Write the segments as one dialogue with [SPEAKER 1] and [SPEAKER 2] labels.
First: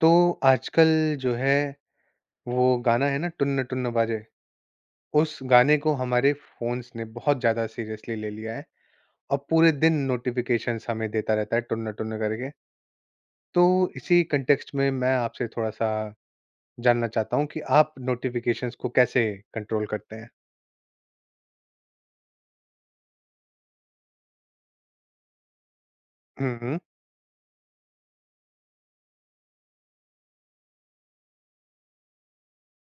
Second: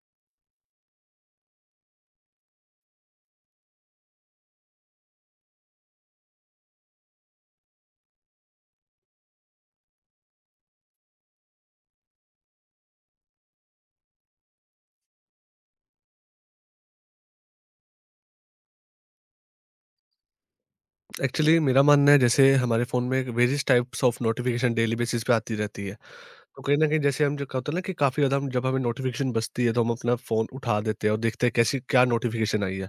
[SPEAKER 1] तो आजकल जो है वो गाना है ना, टुन्न टुन्न बाजे, उस गाने को हमारे फोन्स ने बहुत ज्यादा सीरियसली ले लिया है और पूरे दिन नोटिफिकेशंस हमें देता रहता है टुन्न टुन्न करके। तो इसी कंटेक्स्ट में मैं आपसे थोड़ा सा जानना चाहता हूँ कि आप नोटिफिकेशंस को कैसे कंट्रोल करते हैं।
[SPEAKER 2] एक्चुअली मेरा मानना है जैसे हमारे फ़ोन में various types of notification daily basis पे आती रहती है। तो कहीं
[SPEAKER 1] हम्म।
[SPEAKER 2] न कहीं जैसे हम जो क्या होता है ना कि काफ़ी ज़्यादा हम जब हमें नोटिफ़िकेशन बजती है तो हम अपना फ़ोन उठा देते हैं और देखते हैं कैसी क्या नोटिफ़िकेशन आई है।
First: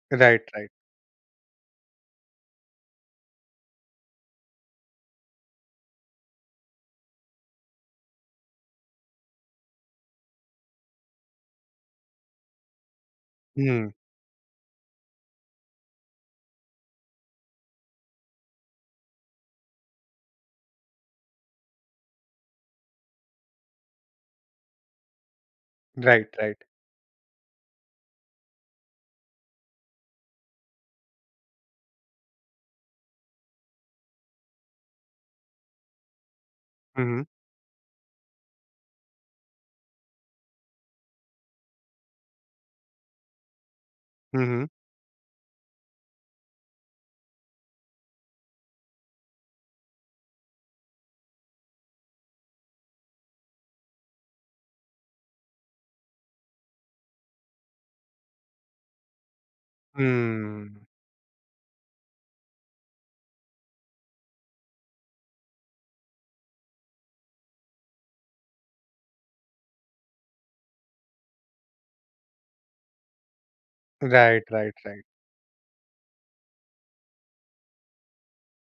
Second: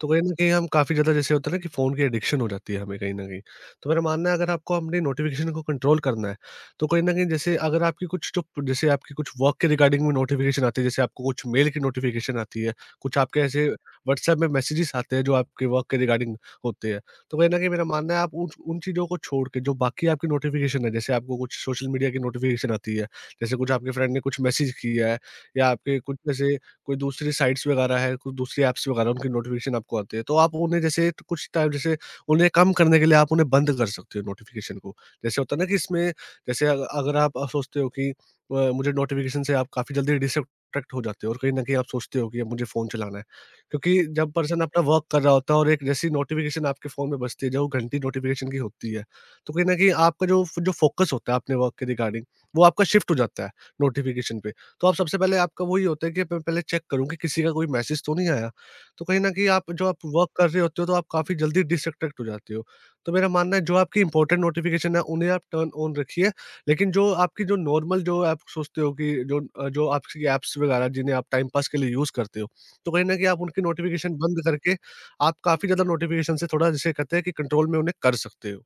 [SPEAKER 2] तो कहीं न
[SPEAKER 1] राइट,
[SPEAKER 2] कहीं हम
[SPEAKER 1] राइट।
[SPEAKER 2] काफ़ी ज़्यादा जैसे होता है ना कि फ़ोन की एडिक्शन हो जाती है हमें कहीं न कहीं। तो मेरा मानना है अगर आपको अपनी नोटिफ़िकेशन को कंट्रोल करना है, तो कहीं न कहीं जैसे अगर आपकी कुछ जो जैसे आपकी कुछ वर्क के रिगार्डिंग में नोटिफ़िकेशन आती है, जैसे आपको कुछ मेल की नोटिफ़िकेशन आती है, कुछ आपके ऐसे
[SPEAKER 1] हम्म।
[SPEAKER 2] व्हाट्सएप में मैसेजेस आते हैं जो आपके वर्क के रिगार्डिंग होते हैं। तो कहीं न कहीं मेरा मानना है आप उन उन चीज़ों को छोड़ के जो बाकी आपकी नोटिफ़िकेशन है, जैसे आपको कुछ सोशल मीडिया की नोटिफ़िकेशन आती है, जैसे कुछ आपके फ्रेंड ने कुछ मैसेज किया है या आपके कुछ
[SPEAKER 1] राइट,
[SPEAKER 2] जैसे
[SPEAKER 1] राइट।
[SPEAKER 2] कोई दूसरी साइट्स वगैरह है, कुछ दूसरी ऐप्स वगैरह उनकी नोटिफ़िकेशन आपको आती है, तो आप उन्हें जैसे त कुछ टाइम जैसे उन्हें कम करने के लिए आप उन्हें बंद कर सकते हो नोटिफ़िकेशन को। जैसे होता है ना कि इसमें जैसे अग अगर
[SPEAKER 1] हम्म।
[SPEAKER 2] आप सोचते हो कि मुझे नोटिफ़िकेशन से आप काफ़ी जल्दी डिस्ट्रैक्ट हो जाते हो और कहीं न कहीं आप सोचते हो कि अब मुझे फ़ोन चलाना है। क्योंकि जब पर्सन
[SPEAKER 1] हम्म।
[SPEAKER 2] अपना वर्क कर रहा होता है और एक जैसी नोटिफ़िकेशन आपके फ़ोन में बजती है, जो घंटी नोटिफ़िकेशन की होती है, तो कहीं न कहीं आपका जो जो फ़ोकस होता है अपने वर्क के रिगार्डिंग, वो आपका शिफ्ट हो जाता है नोटिफ़िकेशन पे। तो आप सबसे पहले आपका वही होता है कि मैं पहले चेक करूँ कि किसी का कोई मैसेज तो नहीं आया। तो कहीं न कहीं आप जो आप वर्क कर रहे
[SPEAKER 1] हम्म।
[SPEAKER 2] होते हो तो आप काफ़ी जल्दी डिस्ट्रैक्ट हो जाते हो। तो मेरा मानना है जो आपकी इम्पोर्टेंट नोटिफ़िकेशन है उन्हें आप टर्न ऑन रखिए। लेकिन जो आपकी जो नॉर्मल जो आप सोचते हो कि जो जो आपकी ऐप्स वगैरह जिन्हें आप टाइम पास के लिए यूज़ करते हो, तो कहीं न कहीं आप उनकी नोटिफ़िकेशन बंद
[SPEAKER 1] राइट, राइट,
[SPEAKER 2] करके
[SPEAKER 1] राइट।
[SPEAKER 2] आप काफ़ी ज़्यादा नोटिफ़िकेशन से थोड़ा जिसे कहते हैं कि कंट्रोल में उन्हें कर सकते हो।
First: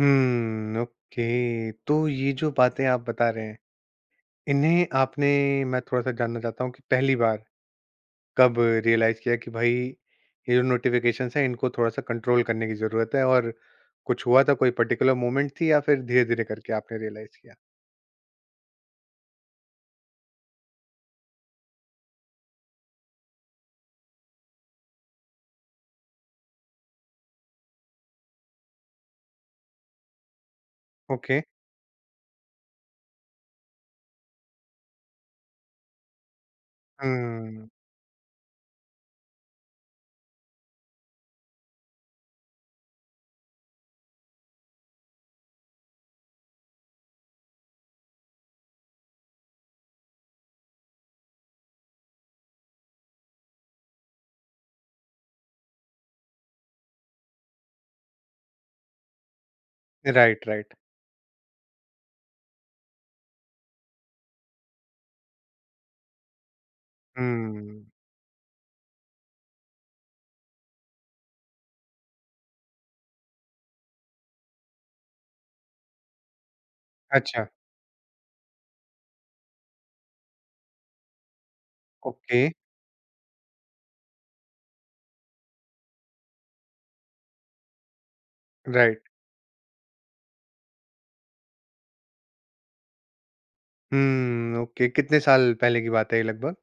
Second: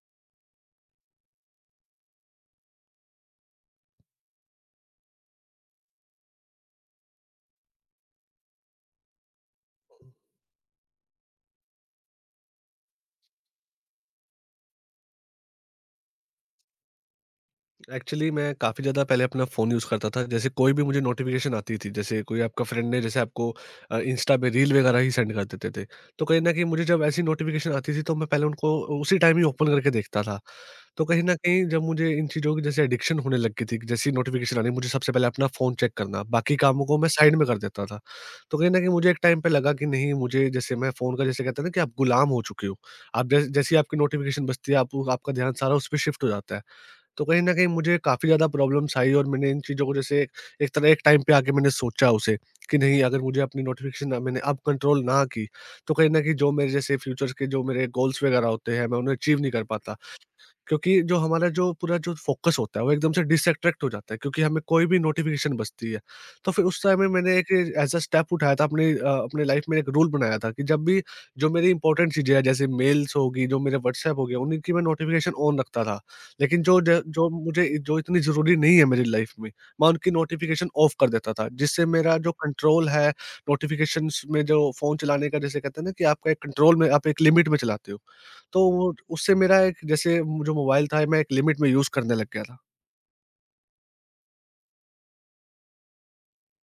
[SPEAKER 1] हम्म, ओके। तो ये जो बातें आप बता रहे हैं इन्हें आपने, मैं थोड़ा-सा जानना चाहता हूँ कि पहली बार कब रियलाइज़ किया कि भाई, ये जो नोटिफ़िकेशंस हैं इनको थोड़ा-सा कंट्रोल करने की ज़रूरत है? और कुछ हुआ था, कोई पर्टिकुलर मोमेंट थी या फिर धीरे-धीरे करके आपने रियलाइज़ किया?
[SPEAKER 2] एक्चुअली मैं काफ़ी ज़्यादा पहले अपना फ़ोन यूज़ करता था। जैसे कोई भी मुझे नोटिफ़िकेशन आती थी, जैसे कोई आपका फ्रेंड ने जैसे आपको इंस्टा पे रील वगैरह ही सेंड कर देते थे। तो कहीं न कहीं मुझे जब ऐसी नोटिफ़िकेशन आती थी तो मैं पहले उनको उसी टाइम ही ओपन करके देखता था। तो कहीं न
[SPEAKER 1] ओके।
[SPEAKER 2] कहीं जब मुझे इन चीज़ों की जैसे एडिक्शन होने लग गई थी कि जैसे ही नोटिफ़िकेशन आनी मुझे सबसे पहले अपना फ़ोन चेक करना, बाकी कामों को मैं साइड में कर
[SPEAKER 1] हुँ।
[SPEAKER 2] देता था। तो कहीं न कहीं मुझे एक टाइम पे लगा कि नहीं मुझे जैसे मैं फ़ोन का जैसे कहते हैं ना कि आप गुलाम हो चुके हो। आप जैसे जैसे ही आपकी नोटिफ़िकेशन बजती है आप आपका ध्यान सारा उस पे शिफ्ट हो जाता है। तो कहीं न कहीं मुझे काफ़ी ज़्यादा प्रॉब्लम्स आई और मैंने इन चीज़ों को जैसे एक तरह एक टाइम पे आके मैंने सोचा उसे कि नहीं अगर मुझे अपनी नोटिफ़िकेशन ना मैंने अब कंट्रोल ना की, तो कहीं न कहीं जो मेरे जैसे फ्यूचर्स के जो मेरे गोल्स वगैरह होते हैं मैं उन्हें अचीव नहीं कर पाता।
[SPEAKER 1] Right, right.
[SPEAKER 2] क्योंकि जो हमारा जो पूरा जो फ़ोकस होता है, वो एकदम से डिसअट्रैक्ट हो जाता है क्योंकि हमें कोई भी नोटिफ़िकेशन बजती है। तो फिर उस समय मैंने एक
[SPEAKER 1] हुँ।
[SPEAKER 2] एज़ अ स्टेप उठाया था अपनी अपनी लाइफ़ में एक रूल बनाया था कि जब भी जो मेरी इम्पोर्टेंट चीज़ें हैं जैसे मेल्स होगी, जो मेरे व्हाट्सएप हो गया, उनकी मैं नोटिफ़िकेशन ऑन रखता था। लेकिन जो ज जो
[SPEAKER 1] अच्छा।
[SPEAKER 2] मुझे जो इतनी ज़रूरी नहीं है मेरी लाइफ़ में, मैं उनकी नोटिफ़िकेशन ऑफ कर देता था जिससे मेरा जो
[SPEAKER 1] ओके।
[SPEAKER 2] कंट्रोल है नोटिफ़िकेशंस में जो फ़ोन चलाने का जैसे कहते हैं ना कि आपका एक कंट्रोल में आप एक लिमिट में चलाते हो। तो वो
[SPEAKER 1] राइट।
[SPEAKER 2] उससे मेरा एक जैसे जो मोबाइल था मैं एक लिमिट में यूज़ करने लग गया था।
[SPEAKER 1] हुँ, ओके। कितने साल पहले की बात है ये लगभग?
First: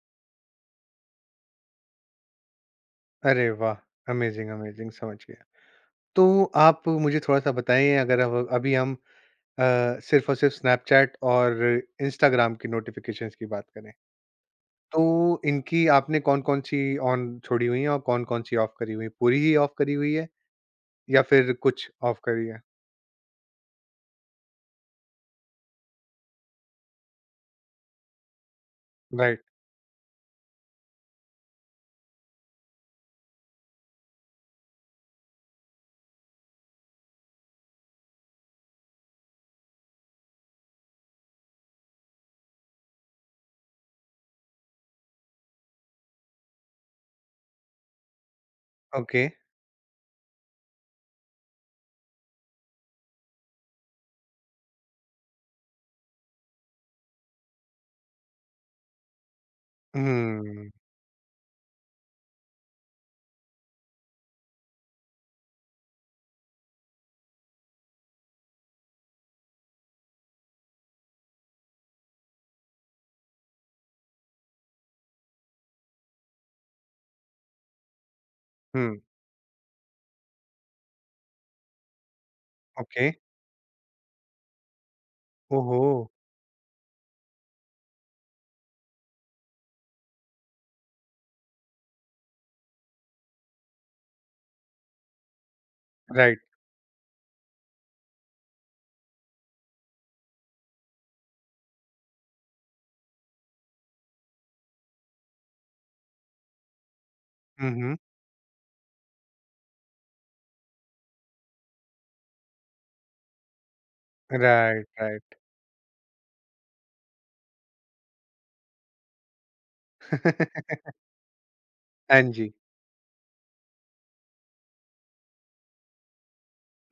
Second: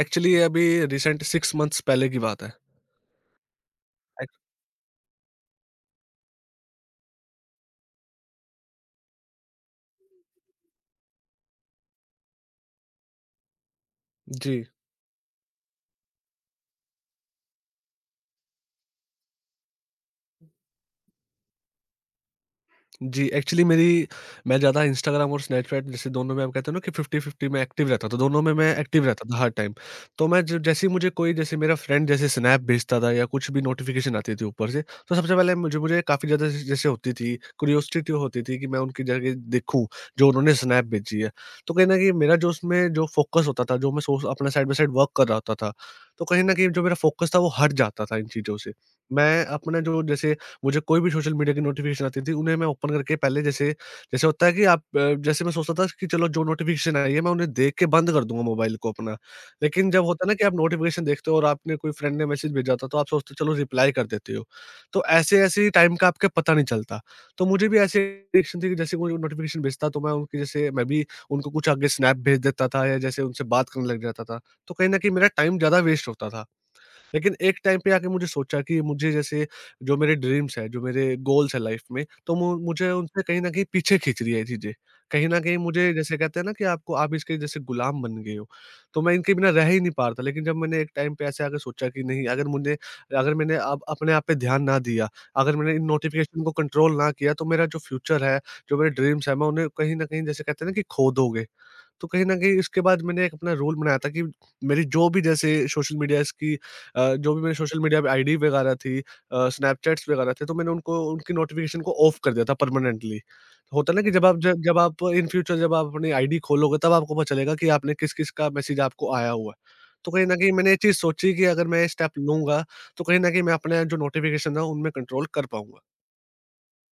[SPEAKER 2] एक्चुअली ये अभी रिसेंट 6 मंथ्स पहले की बात है।
[SPEAKER 1] अरे वाह!
[SPEAKER 2] एक-
[SPEAKER 1] अमेज़िंग, अमेज़िंग, समझ गया। तो आप मुझे थोड़ा-सा बताएँ, अगर अब अभी हम सिर्फ़ और सिर्फ़ स्नैपचैट और इंस्टाग्राम की नोटिफ़िकेशंस की बात करें,
[SPEAKER 2] जी।
[SPEAKER 1] तो इनकी आपने कौन-कौन सी ऑन छोड़ी हुई हैं और कौन-कौन सी ऑफ़ करी हुई हैं? पूरी ही ऑफ़ करी हुई है या फिर कुछ ऑफ़ करी है?
[SPEAKER 2] जी, एक्चुअली मेरी मैं ज़्यादा इंस्टाग्राम और स्नैपचैट जैसे दोनों में आप कहते हो ना कि 50-50 मैं एक्टिव रहता था, तो दोनों में मैं एक्टिव रहता था
[SPEAKER 1] राइट,
[SPEAKER 2] हर टाइम। तो मैं ज जैसे ही मुझे कोई जैसे मेरा फ्रेंड जैसे स्नैप भेजता था या कुछ भी नोटिफ़िकेशन आती थी ऊपर से, तो सबसे पहले मुझे मुझे काफ़ी ज़्यादा ज जैसे होती थी, क्यूरियोसिटी होती थी कि मैं उनकी जगह देखूँ, जो उन्होंने स्नैप भेजी है। तो कहीं न कहीं मेरा जो उसमें जो फ़ोकस होता था, जो मैं सोर्स अपना साइड बाय साइड वर्क कर रहा होता था, तो कहीं न कहीं जो मेरा फ़ोकस था वो हट जाता था इन चीज़ों से।
[SPEAKER 1] ओके।
[SPEAKER 2] मैं अपना जो जैसे मुझे कोई भी सोशल मीडिया की नोटिफिकेशन आती थी, उन्हें मैं ओपन करके पहले जैसे जैसे होता है कि आप जैसे मैं सोचता था कि चलो जो नोटिफिकेशन आई है, मैं उन्हें देख के बंद कर दूँगा मोबाइल को अपना। लेकिन जब होता है ना कि आप
[SPEAKER 1] हुँ,
[SPEAKER 2] नोटिफिकेशन देखते हो और आपने कोई फ्रेंड ने मैसेज भेजा था, तो आप सोचते हो चलो रिप्लाई कर देते हो। तो ऐसे-ऐसे टाइम का आपके पता नहीं चलता। तो मुझे भी ऐसी एडिक्शन थी कि जैसे कोई नोटिफिकेशन भेजता तो मैं उनकी जैसे मैं भी उनको कुछ आगे स्नैप भेज देता था या जैसे उनसे बात करने लग जाता था। तो कहीं न कहीं मेरा टाइम ज़्यादा वेस्ट होता था। लेकिन एक टाइम पे आके मुझे सोचा कि
[SPEAKER 1] हुँ,
[SPEAKER 2] मुझे जैसे जो मेरे ड्रीम्स हैं, जो मेरे गोल्स हैं लाइफ में, तो मु मुझे
[SPEAKER 1] ओके।
[SPEAKER 2] उनसे कहीं न कहीं पीछे खींच रही है ये चीज़ें। कहीं न कहीं
[SPEAKER 1] ओहो!
[SPEAKER 2] मुझे जैसे कहते हैं ना कि आपको आप इसके जैसे गुलाम बन गए हो, तो मैं इनके बिना रह ही नहीं पा रहा था। लेकिन जब मैंने एक टाइम पे ऐसे आके सोचा कि नहीं अगर मुझे अगर मैंने अब अपने आप पे ध्यान ना दिया, अगर मैंने इन
[SPEAKER 1] राइट,
[SPEAKER 2] नोटिफ़िकेशन को कंट्रोल ना किया, तो मेरा जो फ्यूचर है, जो मेरे ड्रीम्स हैं, मैं उन्हें कहीं न कहीं जैसे कहते हैं ना कि खो दोगे। तो कहीं न कहीं इसके बाद मैंने एक अपना रूल बनाया था कि मेरी जो भी जैसे सोशल मीडियाज़ की जो भी मेरे
[SPEAKER 1] हुँ,
[SPEAKER 2] सोशल
[SPEAKER 1] हुँ।
[SPEAKER 2] मीडिया पे आईडी वगैरह थी स्नैपचैट्स वगैरह थे, तो मैंने उनको उनकी नोटिफ़िकेशन को ऑफ कर दिया था परमानेंटली। होता है ना कि जब आप जब जब
[SPEAKER 1] राइट,
[SPEAKER 2] आप इन
[SPEAKER 1] राइट।
[SPEAKER 2] फ्यूचर जब आप अपनी आईडी खोलोगे तब आपको पता चलेगा कि आपने किस-किस का मैसेज आपको आया हुआ है। तो कहीं न कहीं मैंने ये चीज़ सोची कि अगर मैं ये स्टेप
[SPEAKER 1] हाँ जी।
[SPEAKER 2] लूँगा, तो कहीं न कहीं मैं अपने जो नोटिफ़िकेशन है उनमें कंट्रोल कर पाऊँगा।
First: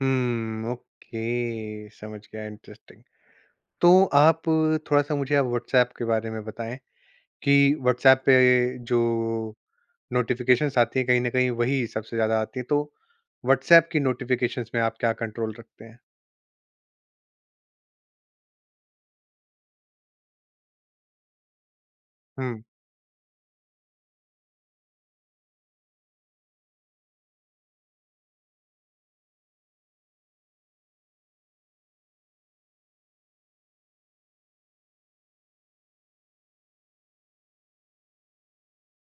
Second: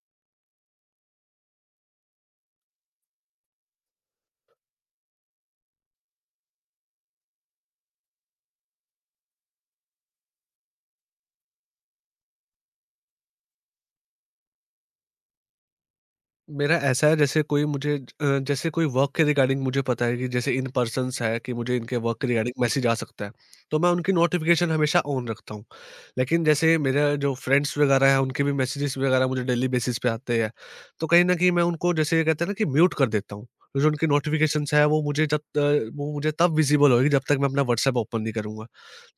[SPEAKER 1] हुँ, ओके, समझ गया, इंटरेस्टिंग। तो आप थोड़ा-सा मुझे, आप व्हाट्सऐप के बारे में बताएँ कि व्हाट्सऐप पे जो नोटिफ़िकेशंस आती हैं, कहीं न कहीं वही सबसे ज़्यादा आती है, तो व्हाट्सऐप की नोटिफ़िकेशंस में आप क्या कंट्रोल रखते हैं?
[SPEAKER 2] मेरा ऐसा है जैसे कोई मुझे ज जैसे कोई वर्क के रिगार्डिंग मुझे पता है कि जैसे इन पर्सन्स है कि मुझे इनके वर्क के रिगार्डिंग
[SPEAKER 1] हुँ,
[SPEAKER 2] मैसेज आ सकता है, तो मैं उनकी नोटिफ़िकेशन हमेशा ऑन रखता हूँ। लेकिन जैसे मेरा जो फ्रेंड्स वगैरह हैं उनके भी मैसेजेस वगैरह मुझे डेली बेसिस पे आते हैं, तो कहीं न कहीं मैं उनको जैसे ये कहते हैं ना कि म्यूट कर देता हूँ। तो जो उनकी नोटिफ़िकेशंस है वो मुझे जब वो मुझे तब विज़िबल होगी जब तक मैं अपना व्हाट्सएप ओपन नहीं करूँगा।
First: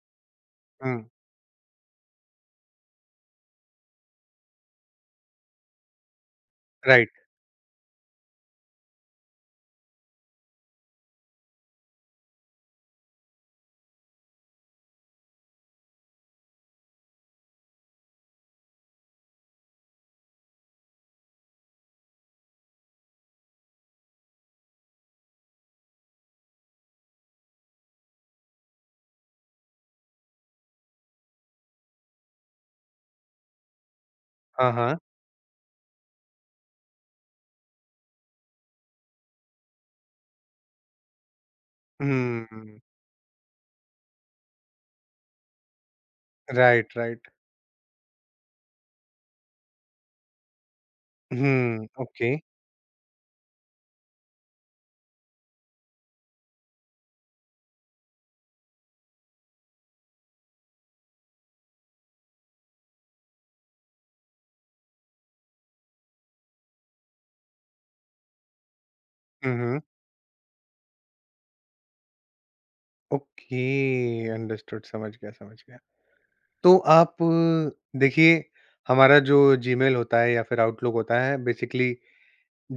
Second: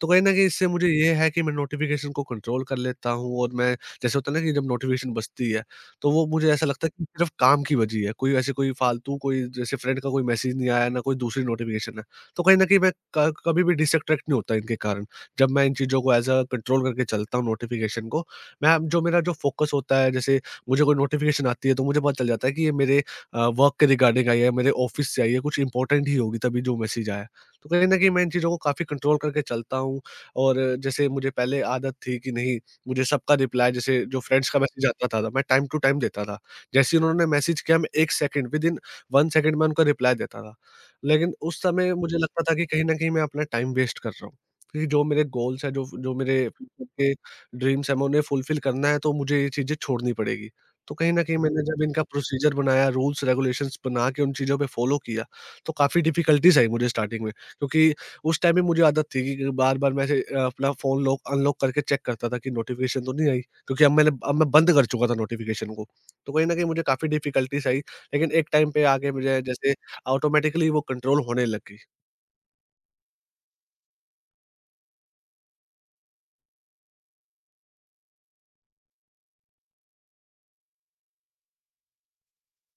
[SPEAKER 2] तो कहीं न कहीं इससे मुझे
[SPEAKER 1] हुँ,
[SPEAKER 2] ये है कि मैं नोटिफ़िकेशन को कंट्रोल कर लेता हूँ और मैं जैसे होता है ना कि जब नोटिफ़िकेशन बजती है, तो वो मुझे ऐसा लगता है कि
[SPEAKER 1] राइट,
[SPEAKER 2] सिर्फ़ काम की बजी है, कोई ऐसे कोई फ़ालतू कोई जैसे फ्रेंड का कोई मैसेज नहीं आया, ना कोई दूसरी नोटिफ़िकेशन है। तो कहीं न कहीं मैं क कभी भी डिसअट्रैक्ट नहीं होता इनके कारण। जब मैं इन चीज़ों को ऐज़ अ कंट्रोल करके चलता हूँ नोटिफ़िकेशन को, मैं जो मेरा जो फ़ोकस होता है जैसे मुझे कोई नोटिफ़िकेशन आती है तो मुझे पता चल जाता है कि ये मेरे वर्क के रिगार्डिंग आई है, मेरे ऑफ़िस से आई है, कुछ इम्पोर्टेंट ही होगी तभी जो मैसेज आया है। तो कहीं न कहीं मैं इन चीज़ों को काफ़ी कंट्रोल करके चलता हूँ और जैसे मुझे पहले आदत थी कि नहीं मुझे सबका रिप्लाई जैसे जो फ्रेंड्स का
[SPEAKER 1] हाँ,
[SPEAKER 2] मैसेज
[SPEAKER 1] हाँ।
[SPEAKER 2] आता था, मैं टाइम टू टाइम देता था। जैसे ही उन्होंने मैसेज किया मैं 1 सेकंड विदिन 1 सेकंड में उनका रिप्लाई देता था। लेकिन उस समय मुझे लगता था कि
[SPEAKER 1] हुँ,
[SPEAKER 2] कहीं न कहीं मैं अपना टाइम वेस्ट कर रहा हूँ। क्योंकि जो मेरे गोल्स हैं, जो जो मेरे फ्यूचर
[SPEAKER 1] राइट,
[SPEAKER 2] के
[SPEAKER 1] राइट।
[SPEAKER 2] ड्रीम्स हैं, मैं उन्हें फुलफिल करना है तो मुझे ये चीज़ें छोड़नी पड़ेगी। तो कहीं न कहीं मैंने जब
[SPEAKER 1] हुँ,
[SPEAKER 2] इनका
[SPEAKER 1] ओके।
[SPEAKER 2] प्रोसीजर बनाया, रूल्स रेगुलेशंस बना के उन चीज़ों पे फॉलो किया, तो काफ़ी डिफिकल्टीज़ आई मुझे स्टार्टिंग में, क्योंकि उस टाइम भी मुझे आदत थी कि बार-बार मैं ऐसे अपना फ़ोन लॉक अनलॉक करके चेक करता था कि नोटिफ़िकेशन तो नहीं आई, क्योंकि अब मैं बंद कर चुका था नोटिफ़िकेशन को। तो कहीं न कहीं मुझे काफ़ी डिफ़िकल्टीज़ आई, लेकिन एक टाइम पे आके मुझे
[SPEAKER 1] हुँ,
[SPEAKER 2] जैसे
[SPEAKER 1] हुँ,
[SPEAKER 2] ऑटोमैटिकली वो कंट्रोल होने लग गई।
[SPEAKER 1] ओके, अंडरस्टूड, समझ गया, समझ गया। तो आप देखिए, हमारा जो जीमेल होता है या फिर आउटलुक होता है, बेसिकली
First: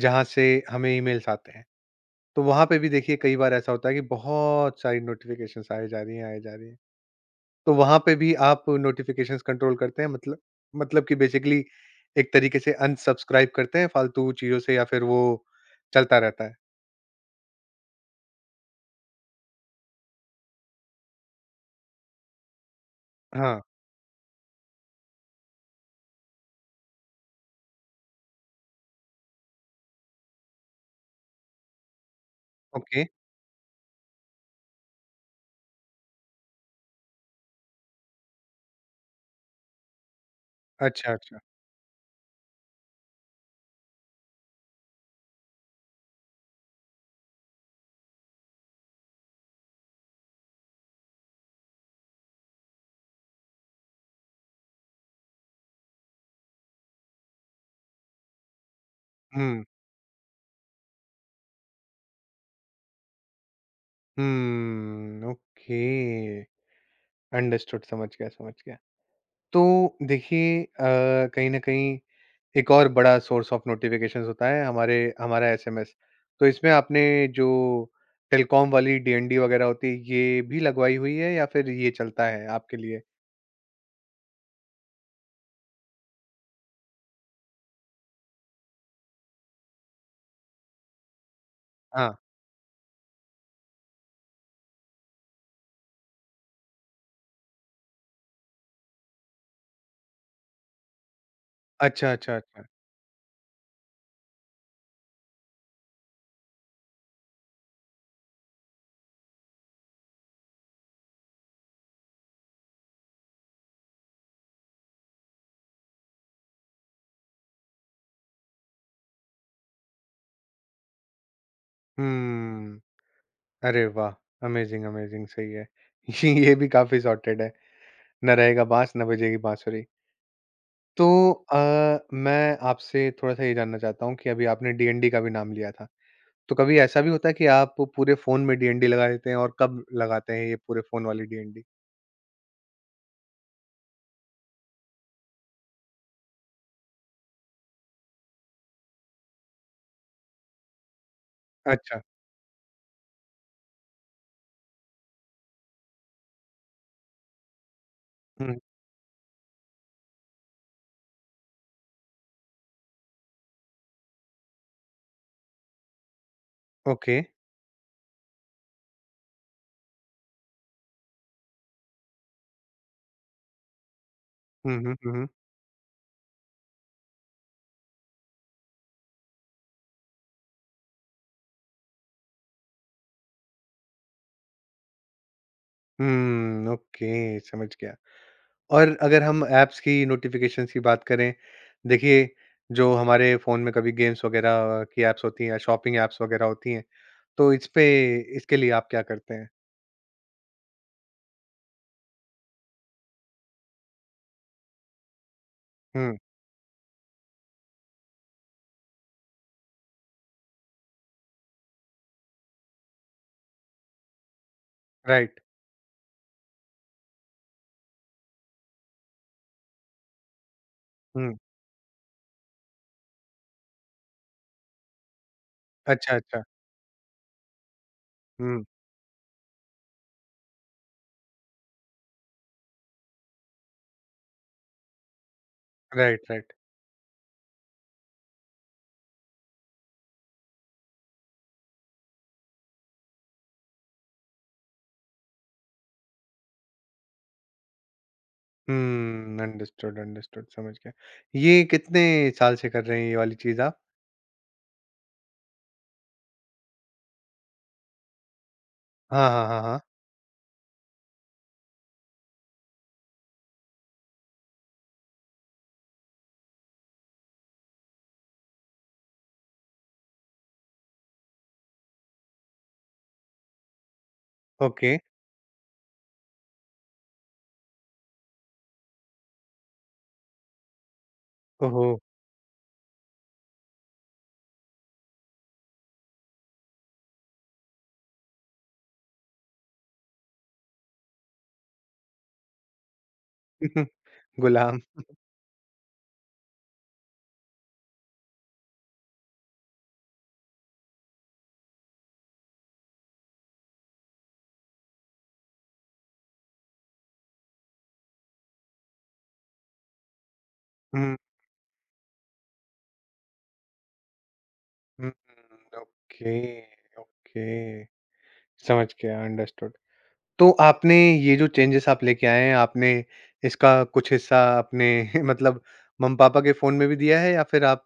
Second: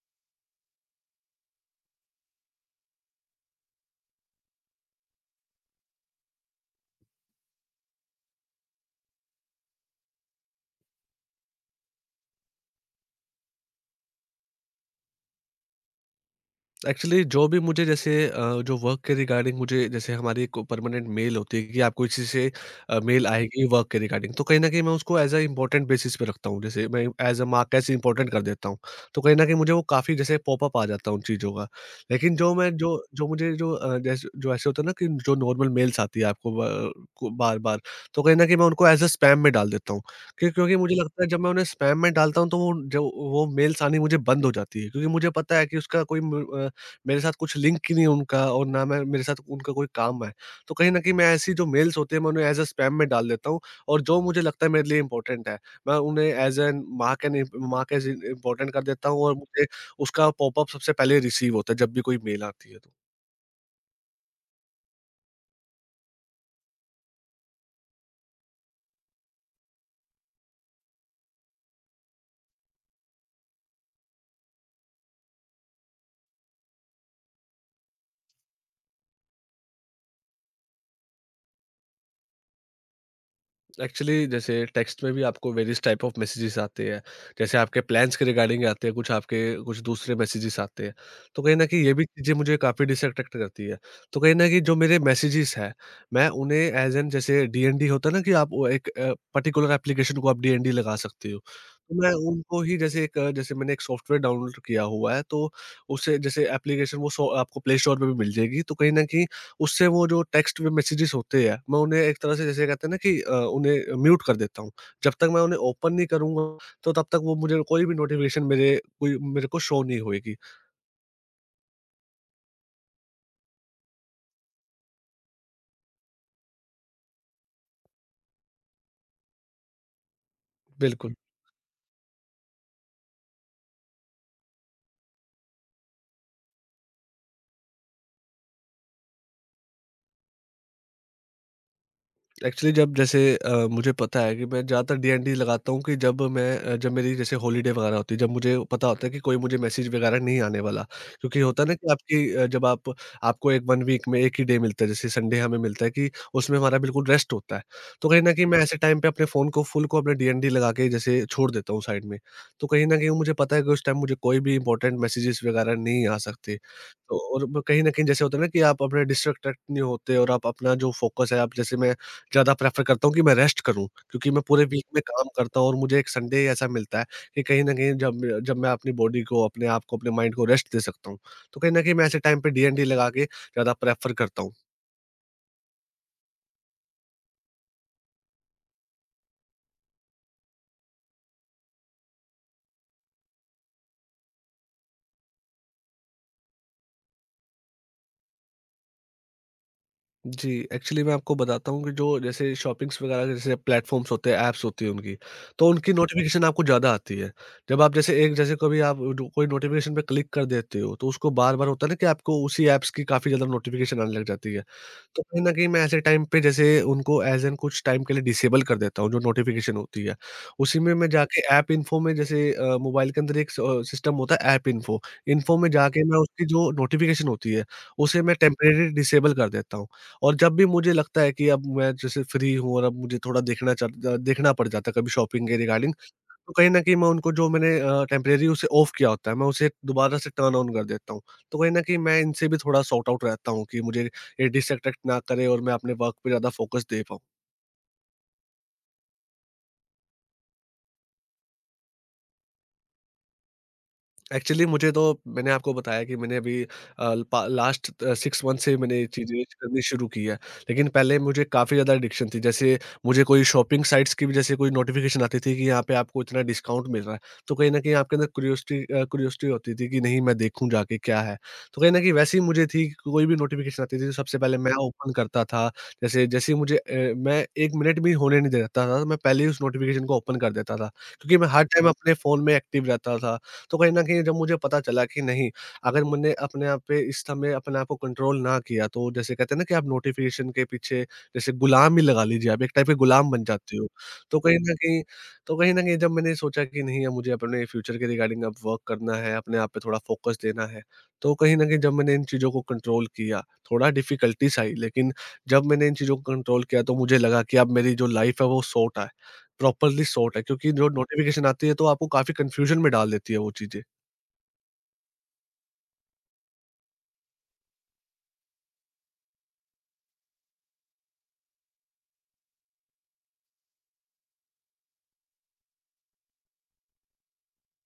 [SPEAKER 1] जहाँ से हमें ईमेल्स आते हैं, तो वहाँ पे भी देखिए कई बार ऐसा होता है कि बहुत सारी नोटिफ़िकेशंस आए जा रही हैं, आए जा रही हैं। तो वहाँ पे भी आप नोटिफ़िकेशंस कंट्रोल करते हैं? मतलब, मतलब कि बेसिकली एक तरीके से अनसब्सक्राइब करते हैं फालतू चीज़ों से या फिर वो चलता रहता है?
[SPEAKER 2] एक्चुअली जो भी मुझे जैसे जो वर्क के रिगार्डिंग मुझे, जैसे हमारी एक परमानेंट मेल होती है कि आपको इसी से मेल
[SPEAKER 1] हाँ,
[SPEAKER 2] आएगी वर्क के रिगार्डिंग। तो कहीं ना कहीं मैं उसको एज अ इंपॉर्टेंट बेसिस पे रखता हूँ, जैसे मैं एज अ मार्क ऐसे इंपॉर्टेंट कर देता हूँ। तो कहीं ना कहीं मुझे वो काफ़ी जैसे पॉपअप आ जाता है उन चीज़ों का। लेकिन
[SPEAKER 1] ओके।
[SPEAKER 2] जो मुझे जैसे जो ऐसे होता है ना, कि जो नॉर्मल मेल्स आती है आपको को बार बार। तो कहीं ना कहीं मैं उनको एज अ स्पैम में डाल देता हूँ। क्योंकि मुझे
[SPEAKER 1] अच्छा,
[SPEAKER 2] लगता है,
[SPEAKER 1] अच्छा।
[SPEAKER 2] जब मैं उन्हें स्पैम में डालता हूँ, तो वो मेल्स आनी मुझे बंद हो जाती है, क्योंकि मुझे पता है कि उसका कोई मेरे साथ कुछ लिंक ही नहीं है उनका, और ना मैं मेरे साथ उनका कोई काम है। तो कहीं न कहीं मैं ऐसी जो मेल्स होती हैं, मैं उन्हें एज़ अ स्पैम में डाल देता हूँ, और जो मुझे लगता है मेरे लिए इम्पोर्टेंट है, मैं उन्हें as an mark as important कर देता हूँ, और
[SPEAKER 1] हुँ,
[SPEAKER 2] मुझे उसका पॉपअप सबसे पहले रिसीव होता है, जब भी कोई मेल आती है तो।
[SPEAKER 1] हुँ, ओके। अंडरस्टूड, समझ गया, समझ गया। तो देखिए कहीं न कहीं एक और बड़ा सोर्स ऑफ नोटिफ़िकेशंस होता है हमारे हमारा एसएमएस। तो इसमें आपने जो टेलीकॉम वाली डीएनडी वगैरह होती है, ये भी लगवाई हुई है या फिर ये चलता है आपके लिए?
[SPEAKER 2] एक्चुअली जैसे टेक्स्ट में भी आपको वेरियस टाइप ऑफ मैसेजेस आते हैं। जैसे आपके प्लान्स के रिगार्डिंग आते हैं, कुछ दूसरे मैसेजेस आते हैं। तो कहीं न कहीं ये भी
[SPEAKER 1] हाँ।
[SPEAKER 2] चीज़ें मुझे काफ़ी डिसअट्रैक्ट करती है। तो कहीं न कहीं जो मेरे मैसेजेस हैं, मैं उन्हें एज़ एन, जैसे डीएनडी होता है ना, कि आप वो एक पर्टिकुलर एप्लीकेशन को आप डीएनडी लगा सकते हो। तो
[SPEAKER 1] अच्छा,
[SPEAKER 2] मैं
[SPEAKER 1] अच्छा,
[SPEAKER 2] उनको
[SPEAKER 1] अच्छा।
[SPEAKER 2] ही जैसे एक, जैसे मैंने एक सॉफ्टवेयर डाउनलोड किया हुआ है, तो उसे जैसे एप्लीकेशन वो सो आपको प्ले स्टोर पे भी मिल जाएगी। तो कहीं न कहीं उससे वो जो टेक्स्ट में मैसेजेस होते हैं, मैं उन्हें एक तरह से जैसे कहते हैं ना कि, उन्हें म्यूट कर देता हूँ। जब तक मैं उन्हें ओपन नहीं करूँगा, तो तब तक वो मुझे कोई भी नोटिफ़िकेशन मेरे को शो नहीं होएगी।
[SPEAKER 1] हुँ। अरे वाह! अमेज़िंग, अमेज़िंग, सही है। ये भी काफ़ी सॉर्टेड है। ना रहेगा बाँस, ना बजेगी बाँसुरी। तो
[SPEAKER 2] बिल्कुल।
[SPEAKER 1] मैं आपसे थोड़ा-सा ये जानना चाहता हूँ कि अभी आपने डीएनडी का भी नाम लिया था। तो कभी ऐसा भी होता है कि आप पूरे फ़ोन में डीएनडी लगा देते हैं? और कब लगाते हैं ये पूरे फ़ोन वाली डीएनडी?
[SPEAKER 2] एक्चुअली मुझे पता है कि मैं ज़्यादातर डीएनडी लगाता हूँ, कि जब मेरी जैसे हॉलीडे वगैरह होती है, जब मुझे पता होता है कि कोई मुझे मैसेज वगैरह नहीं आने वाला। क्योंकि होता है ना कि
[SPEAKER 1] अच्छा।
[SPEAKER 2] आपकी अ, जब आप आपको एक 1 वीक में 1 ही डे मिलता है, जैसे संडे हमें मिलता है, कि उसमें हमारा बिल्कुल रेस्ट होता है। तो कहीं न कहीं
[SPEAKER 1] हुँ।
[SPEAKER 2] मैं ऐसे टाइम पे अपने फ़ोन को फुल को अपने डीएनडी लगा के जैसे छोड़ देता हूँ साइड में। तो कहीं न कहीं मुझे पता है कि उस टाइम मुझे कोई भी इम्पोर्टेंट मैसेजेस वगैरह नहीं आ सकते।
[SPEAKER 1] ओके।
[SPEAKER 2] तो और वो कहीं न कहीं जैसे होता है ना, कि आप अपने डिस्ट्रैक्ट नहीं होते, और आप अपना जो फ़ोकस है, आप जैसे मैं ज़्यादा प्रेफ़र करता हूँ कि मैं रेस्ट करूँ, क्योंकि मैं पूरे
[SPEAKER 1] हुँ,
[SPEAKER 2] वीक
[SPEAKER 1] हुँ,
[SPEAKER 2] में
[SPEAKER 1] हुँ, हुँ।
[SPEAKER 2] काम करता हूँ और मुझे एक संडे ऐसा मिलता है कि कहीं न कहीं जब मैं अपनी बॉडी को, अपने आप को, अपने माइंड को रेस्ट दे सकता हूँ। तो कहीं न कहीं मैं ऐसे टाइम पे डीएनडी लगा के ज़्यादा प्रेफ़र करता हूँ।
[SPEAKER 1] हुँ, ओके, समझ गया। और अगर हम ऐप्स की नोटिफ़िकेशंस की बात करें, देखिए जो हमारे फ़ोन में कभी गेम्स वग़ैरह की ऐप्स होती हैं, या शॉपिंग ऐप्स वग़ैरह होती हैं, तो इस पे, इसके लिए आप क्या करते हैं?
[SPEAKER 2] जी, एक्चुअली मैं आपको बताता हूँ कि जो जैसे शॉपिंग्स वगैरह के जैसे प्लेटफ़ॉर्म्स होते हैं, ऐप्स होती हैं उनकी, तो उनकी
[SPEAKER 1] हुँ,
[SPEAKER 2] नोटिफ़िकेशन आपको ज़्यादा आती है। जब आप जैसे एक जैसे कभी आप डो कोई नोटिफ़िकेशन पे क्लिक कर देते हो, तो उसको बार-बार होता है ना कि आपको उसी ऐप्स की काफ़ी ज़्यादा नोटिफ़िकेशन आने लग जाती है। तो
[SPEAKER 1] राइट।
[SPEAKER 2] कहीं न कहीं मैं ऐसे टाइम पे जैसे उनको एज़ एन कुछ टाइम के लिए डिसेबल कर देता हूँ, जो नोटिफ़िकेशन होती है। उसी में मैं
[SPEAKER 1] हुँ,
[SPEAKER 2] जाके ऐप इन्फो में, जैसे मोबाइल के अंदर एक सिस्टम होता है ऐप इन्फो। इन्फो में जाके
[SPEAKER 1] अच्छा,
[SPEAKER 2] मैं
[SPEAKER 1] अच्छा।
[SPEAKER 2] उसकी जो नोटिफ़िकेशन होती है, उसे मैं
[SPEAKER 1] हुँ,
[SPEAKER 2] टेम्परेरी डिसेबल कर देता हूँ। और जब भी मुझे लगता है कि अब मैं जैसे फ्री हूँ, और अब मुझे थोड़ा देखना पड़ जाता है कभी शॉपिंग के रिगार्डिंग,
[SPEAKER 1] राइट,
[SPEAKER 2] तो
[SPEAKER 1] राइट।
[SPEAKER 2] कहीं न कहीं मैं उनको जो मैंने टेम्परेरी उसे ऑफ किया होता है, मैं उसे दोबारा से टर्न ऑन कर देता हूँ। तो कहीं न कहीं मैं इनसे भी थोड़ा सॉर्ट आउट रहता हूँ कि मुझे ये डिस्ट्रैक्ट ना करे, और मैं अपने वर्क पे ज़्यादा फ़ोकस दे पाऊँ।
[SPEAKER 1] हुँ, अंडरस्टूड, अंडरस्टूड, समझ गया। ये कितने साल से कर रहे हैं ये वाली चीज़ आप?
[SPEAKER 2] एक्चुअली मुझे तो मैंने आपको बताया कि मैंने अभी अ, पा लास्ट 6 मंथ से मैंने ये
[SPEAKER 1] हाँ,
[SPEAKER 2] चीज़ें
[SPEAKER 1] हाँ, हाँ, हाँ।
[SPEAKER 2] करनी शुरू की है। लेकिन पहले मुझे काफ़ी ज़्यादा एडिक्शन थी। जैसे मुझे कोई शॉपिंग साइट्स की भी जैसे कोई नोटिफ़िकेशन आती थी कि यहाँ पे आपको इतना डिस्काउंट मिल रहा है। तो कहीं न कहीं आपके अंदर क्यूरियोसिटी होती थी कि नहीं, मैं देखूँ जाके क्या है। तो कहीं न कहीं वैसे ही मुझे थी कि कोई भी नोटिफ़िकेशन आती थी, तो सबसे पहले मैं
[SPEAKER 1] ओके।
[SPEAKER 2] ओपन करता था। जैसे जैसे ही मैं 1 मिनट भी होने नहीं देता था, तो मैं पहले ही उस नोटिफ़िकेशन को ओपन कर देता था। क्योंकि मैं हर
[SPEAKER 1] ओहो!
[SPEAKER 2] टाइम अपने फ़ोन में एक्टिव रहता था। तो कहीं न कहीं जब मुझे पता चला कि नहीं, अगर मैंने अपने आप पे इस समय अपने आप को कंट्रोल ना किया, तो जैसे कहते हैं ना कि आप नोटिफ़िकेशन के पीछे, जैसे गुलाम ही लगा लीजिए आप, एक टाइप के गुलाम बन जाते हो। तो कहीं न
[SPEAKER 1] गुलाम।
[SPEAKER 2] कहीं तो कहीं न कहीं जब मैंने सोचा कि नहीं, अब मुझे अपने फ्यूचर के रिगार्डिंग अब वर्क करना है, अपने आप पे थोड़ा फ़ोकस देना है, तो कहीं न कहीं जब मैंने इन चीज़ों को कंट्रोल किया, थोड़ा डिफ़िकल्टीज़ आई, लेकिन जब मैंने इन चीज़ों को कंट्रोल किया, तो मुझे लगा कि अब मेरी जो लाइफ़ है वो सॉर्ट है, प्रॉपरली सॉर्ट है, क्योंकि जो
[SPEAKER 1] हुँ,
[SPEAKER 2] नोटिफ़िकेशन आती है तो आपको काफ़ी कन्फ्यूज़न में डाल देती है वो चीज़ें।
[SPEAKER 1] हुँ, ओके, ओके। समझ गया, अंडरस्टूड। तो आपने ये जो चेंजेस आप लेके आए हैं, आपने इसका कुछ हिस्सा अपने मतलब मम्मी-पापा के फ़ोन में भी दिया है या फिर आप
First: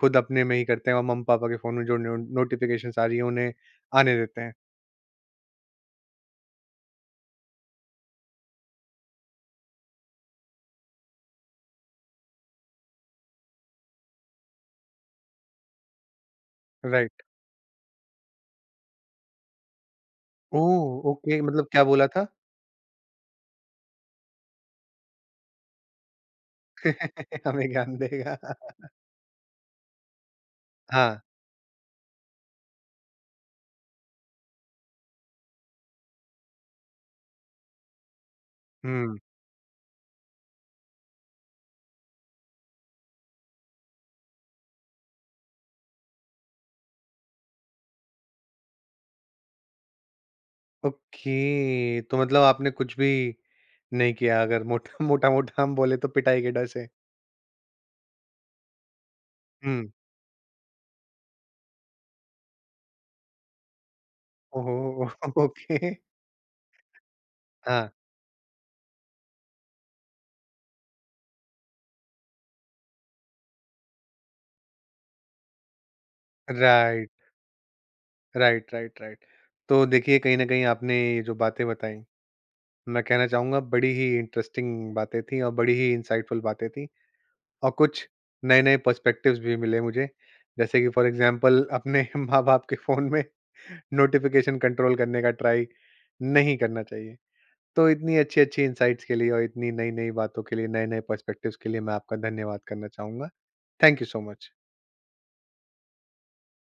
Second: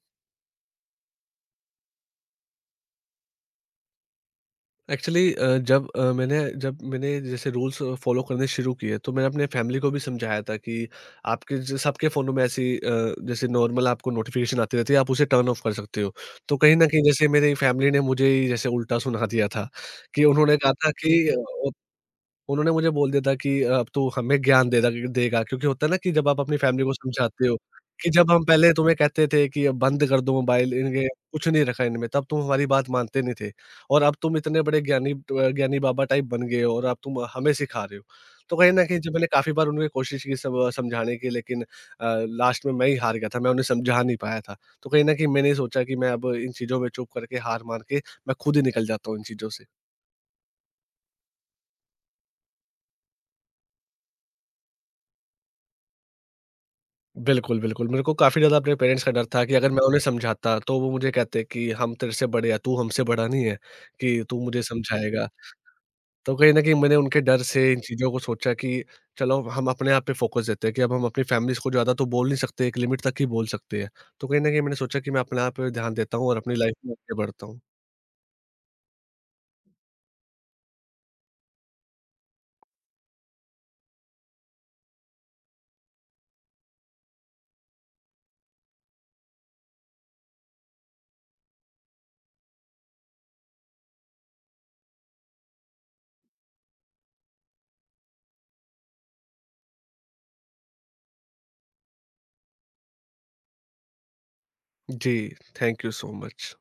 [SPEAKER 1] खुद अपने में ही करते हैं और मम्मी-पापा के फ़ोन में जो नो नोटिफ़िकेशंस आ रही हैं, उन्हें आने देते हैं?
[SPEAKER 2] एक्चुअली अ, जब अ, मैंने जब मैंने जैसे रूल्स फॉलो करने शुरू किए, तो मैंने अपने फैमिली को भी समझाया था कि आपके सबके फ़ोनों में ऐसी जैसे नॉर्मल आपको नोटिफिकेशन आती रहती है, आप उसे टर्न ऑफ कर सकते हो। तो कहीं ना कहीं
[SPEAKER 1] राइट।
[SPEAKER 2] जैसे मेरी फैमिली ने मुझे ही जैसे उल्टा सुना दिया था। कि उन्होंने कहा था
[SPEAKER 1] ओह!
[SPEAKER 2] कि
[SPEAKER 1] ओके, मतलब क्या बोला था?
[SPEAKER 2] उन्होंने मुझे बोल दिया था कि अब तू हमें ज्ञान दे दा देगा, क्योंकि होता है ना कि जब आप अपनी फैमिली को समझाते हो,
[SPEAKER 1] हमें ज्ञान
[SPEAKER 2] कि जब
[SPEAKER 1] देगा।
[SPEAKER 2] हम पहले तुम्हें कहते थे कि अब बंद कर दो मोबाइल, इनके
[SPEAKER 1] हाँ।
[SPEAKER 2] कुछ नहीं रखा इनमें, तब तुम हमारी बात मानते नहीं थे, और अब तुम इतने बड़े ज्ञानी बाबा टाइप बन गए हो, और अब तुम हमें सिखा रहे हो। तो कहीं न कहीं जब
[SPEAKER 1] हुँ।
[SPEAKER 2] मैंने काफ़ी बार उनको कोशिश की सब समझाने की, लेकिन लास्ट में मैं ही हार गया था, मैं उन्हें समझा नहीं पाया था। तो कहीं न कहीं मैंने सोचा कि मैं अब इन चीज़ों में चुप करके, हार मान के मैं खुद ही निकल जाता हूँ इन चीज़ों से।
[SPEAKER 1] ओके। तो मतलब आपने कुछ भी नहीं किया, अगर मोटा मोटा-मोटा हम बोले, तो पिटाई के डर से।
[SPEAKER 2] बिल्कुल, बिल्कुल। मेरे को काफ़ी ज़्यादा अपने पेरेंट्स का डर था कि अगर मैं
[SPEAKER 1] हुँ।
[SPEAKER 2] उन्हें समझाता, तो वो मुझे कहते कि हम तेरे से बड़े हैं, तू हमसे बड़ा नहीं है कि तू मुझे
[SPEAKER 1] ओह!
[SPEAKER 2] समझाएगा।
[SPEAKER 1] ओके।
[SPEAKER 2] तो कहीं न कहीं मैंने उनके डर से इन
[SPEAKER 1] हाँ।
[SPEAKER 2] चीज़ों को सोचा कि चलो, हम अपने आप पे फ़ोकस देते हैं कि अब हम अपनी फैमिलीज़ को ज़्यादा तो बोल नहीं सकते, एक लिमिट तक ही बोल सकते हैं। तो कहीं न कहीं मैंने सोचा कि मैं अपने आप पे ध्यान देता हूँ और अपनी लाइफ़ में
[SPEAKER 1] राइट।
[SPEAKER 2] आगे बढ़ता हूँ।
[SPEAKER 1] Right, right, right. तो देखिए कहीं न कहीं आपने ये जो बातें बताई, मैं कहना चाहूँगा बड़ी ही इंटरेस्टिंग बातें थी और बड़ी ही इनसाइटफुल बातें थी और कुछ नए-नए पर्सपेक्टिव्स भी मिले मुझे। जैसे कि फ़ॉर एग्ज़ाम्पल अपने माँ-बाप के फ़ोन में नोटिफ़िकेशन कंट्रोल करने का ट्राई नहीं करना चाहिए। तो इतनी अच्छी-अच्छी इनसाइट्स के लिए और इतनी नई-नई बातों के लिए, नए-नए पर्सपेक्टिव्स के लिए मैं आपका धन्यवाद करना चाहूँगा। Thank you so much.
[SPEAKER 2] जी, थैंक यू सो मच।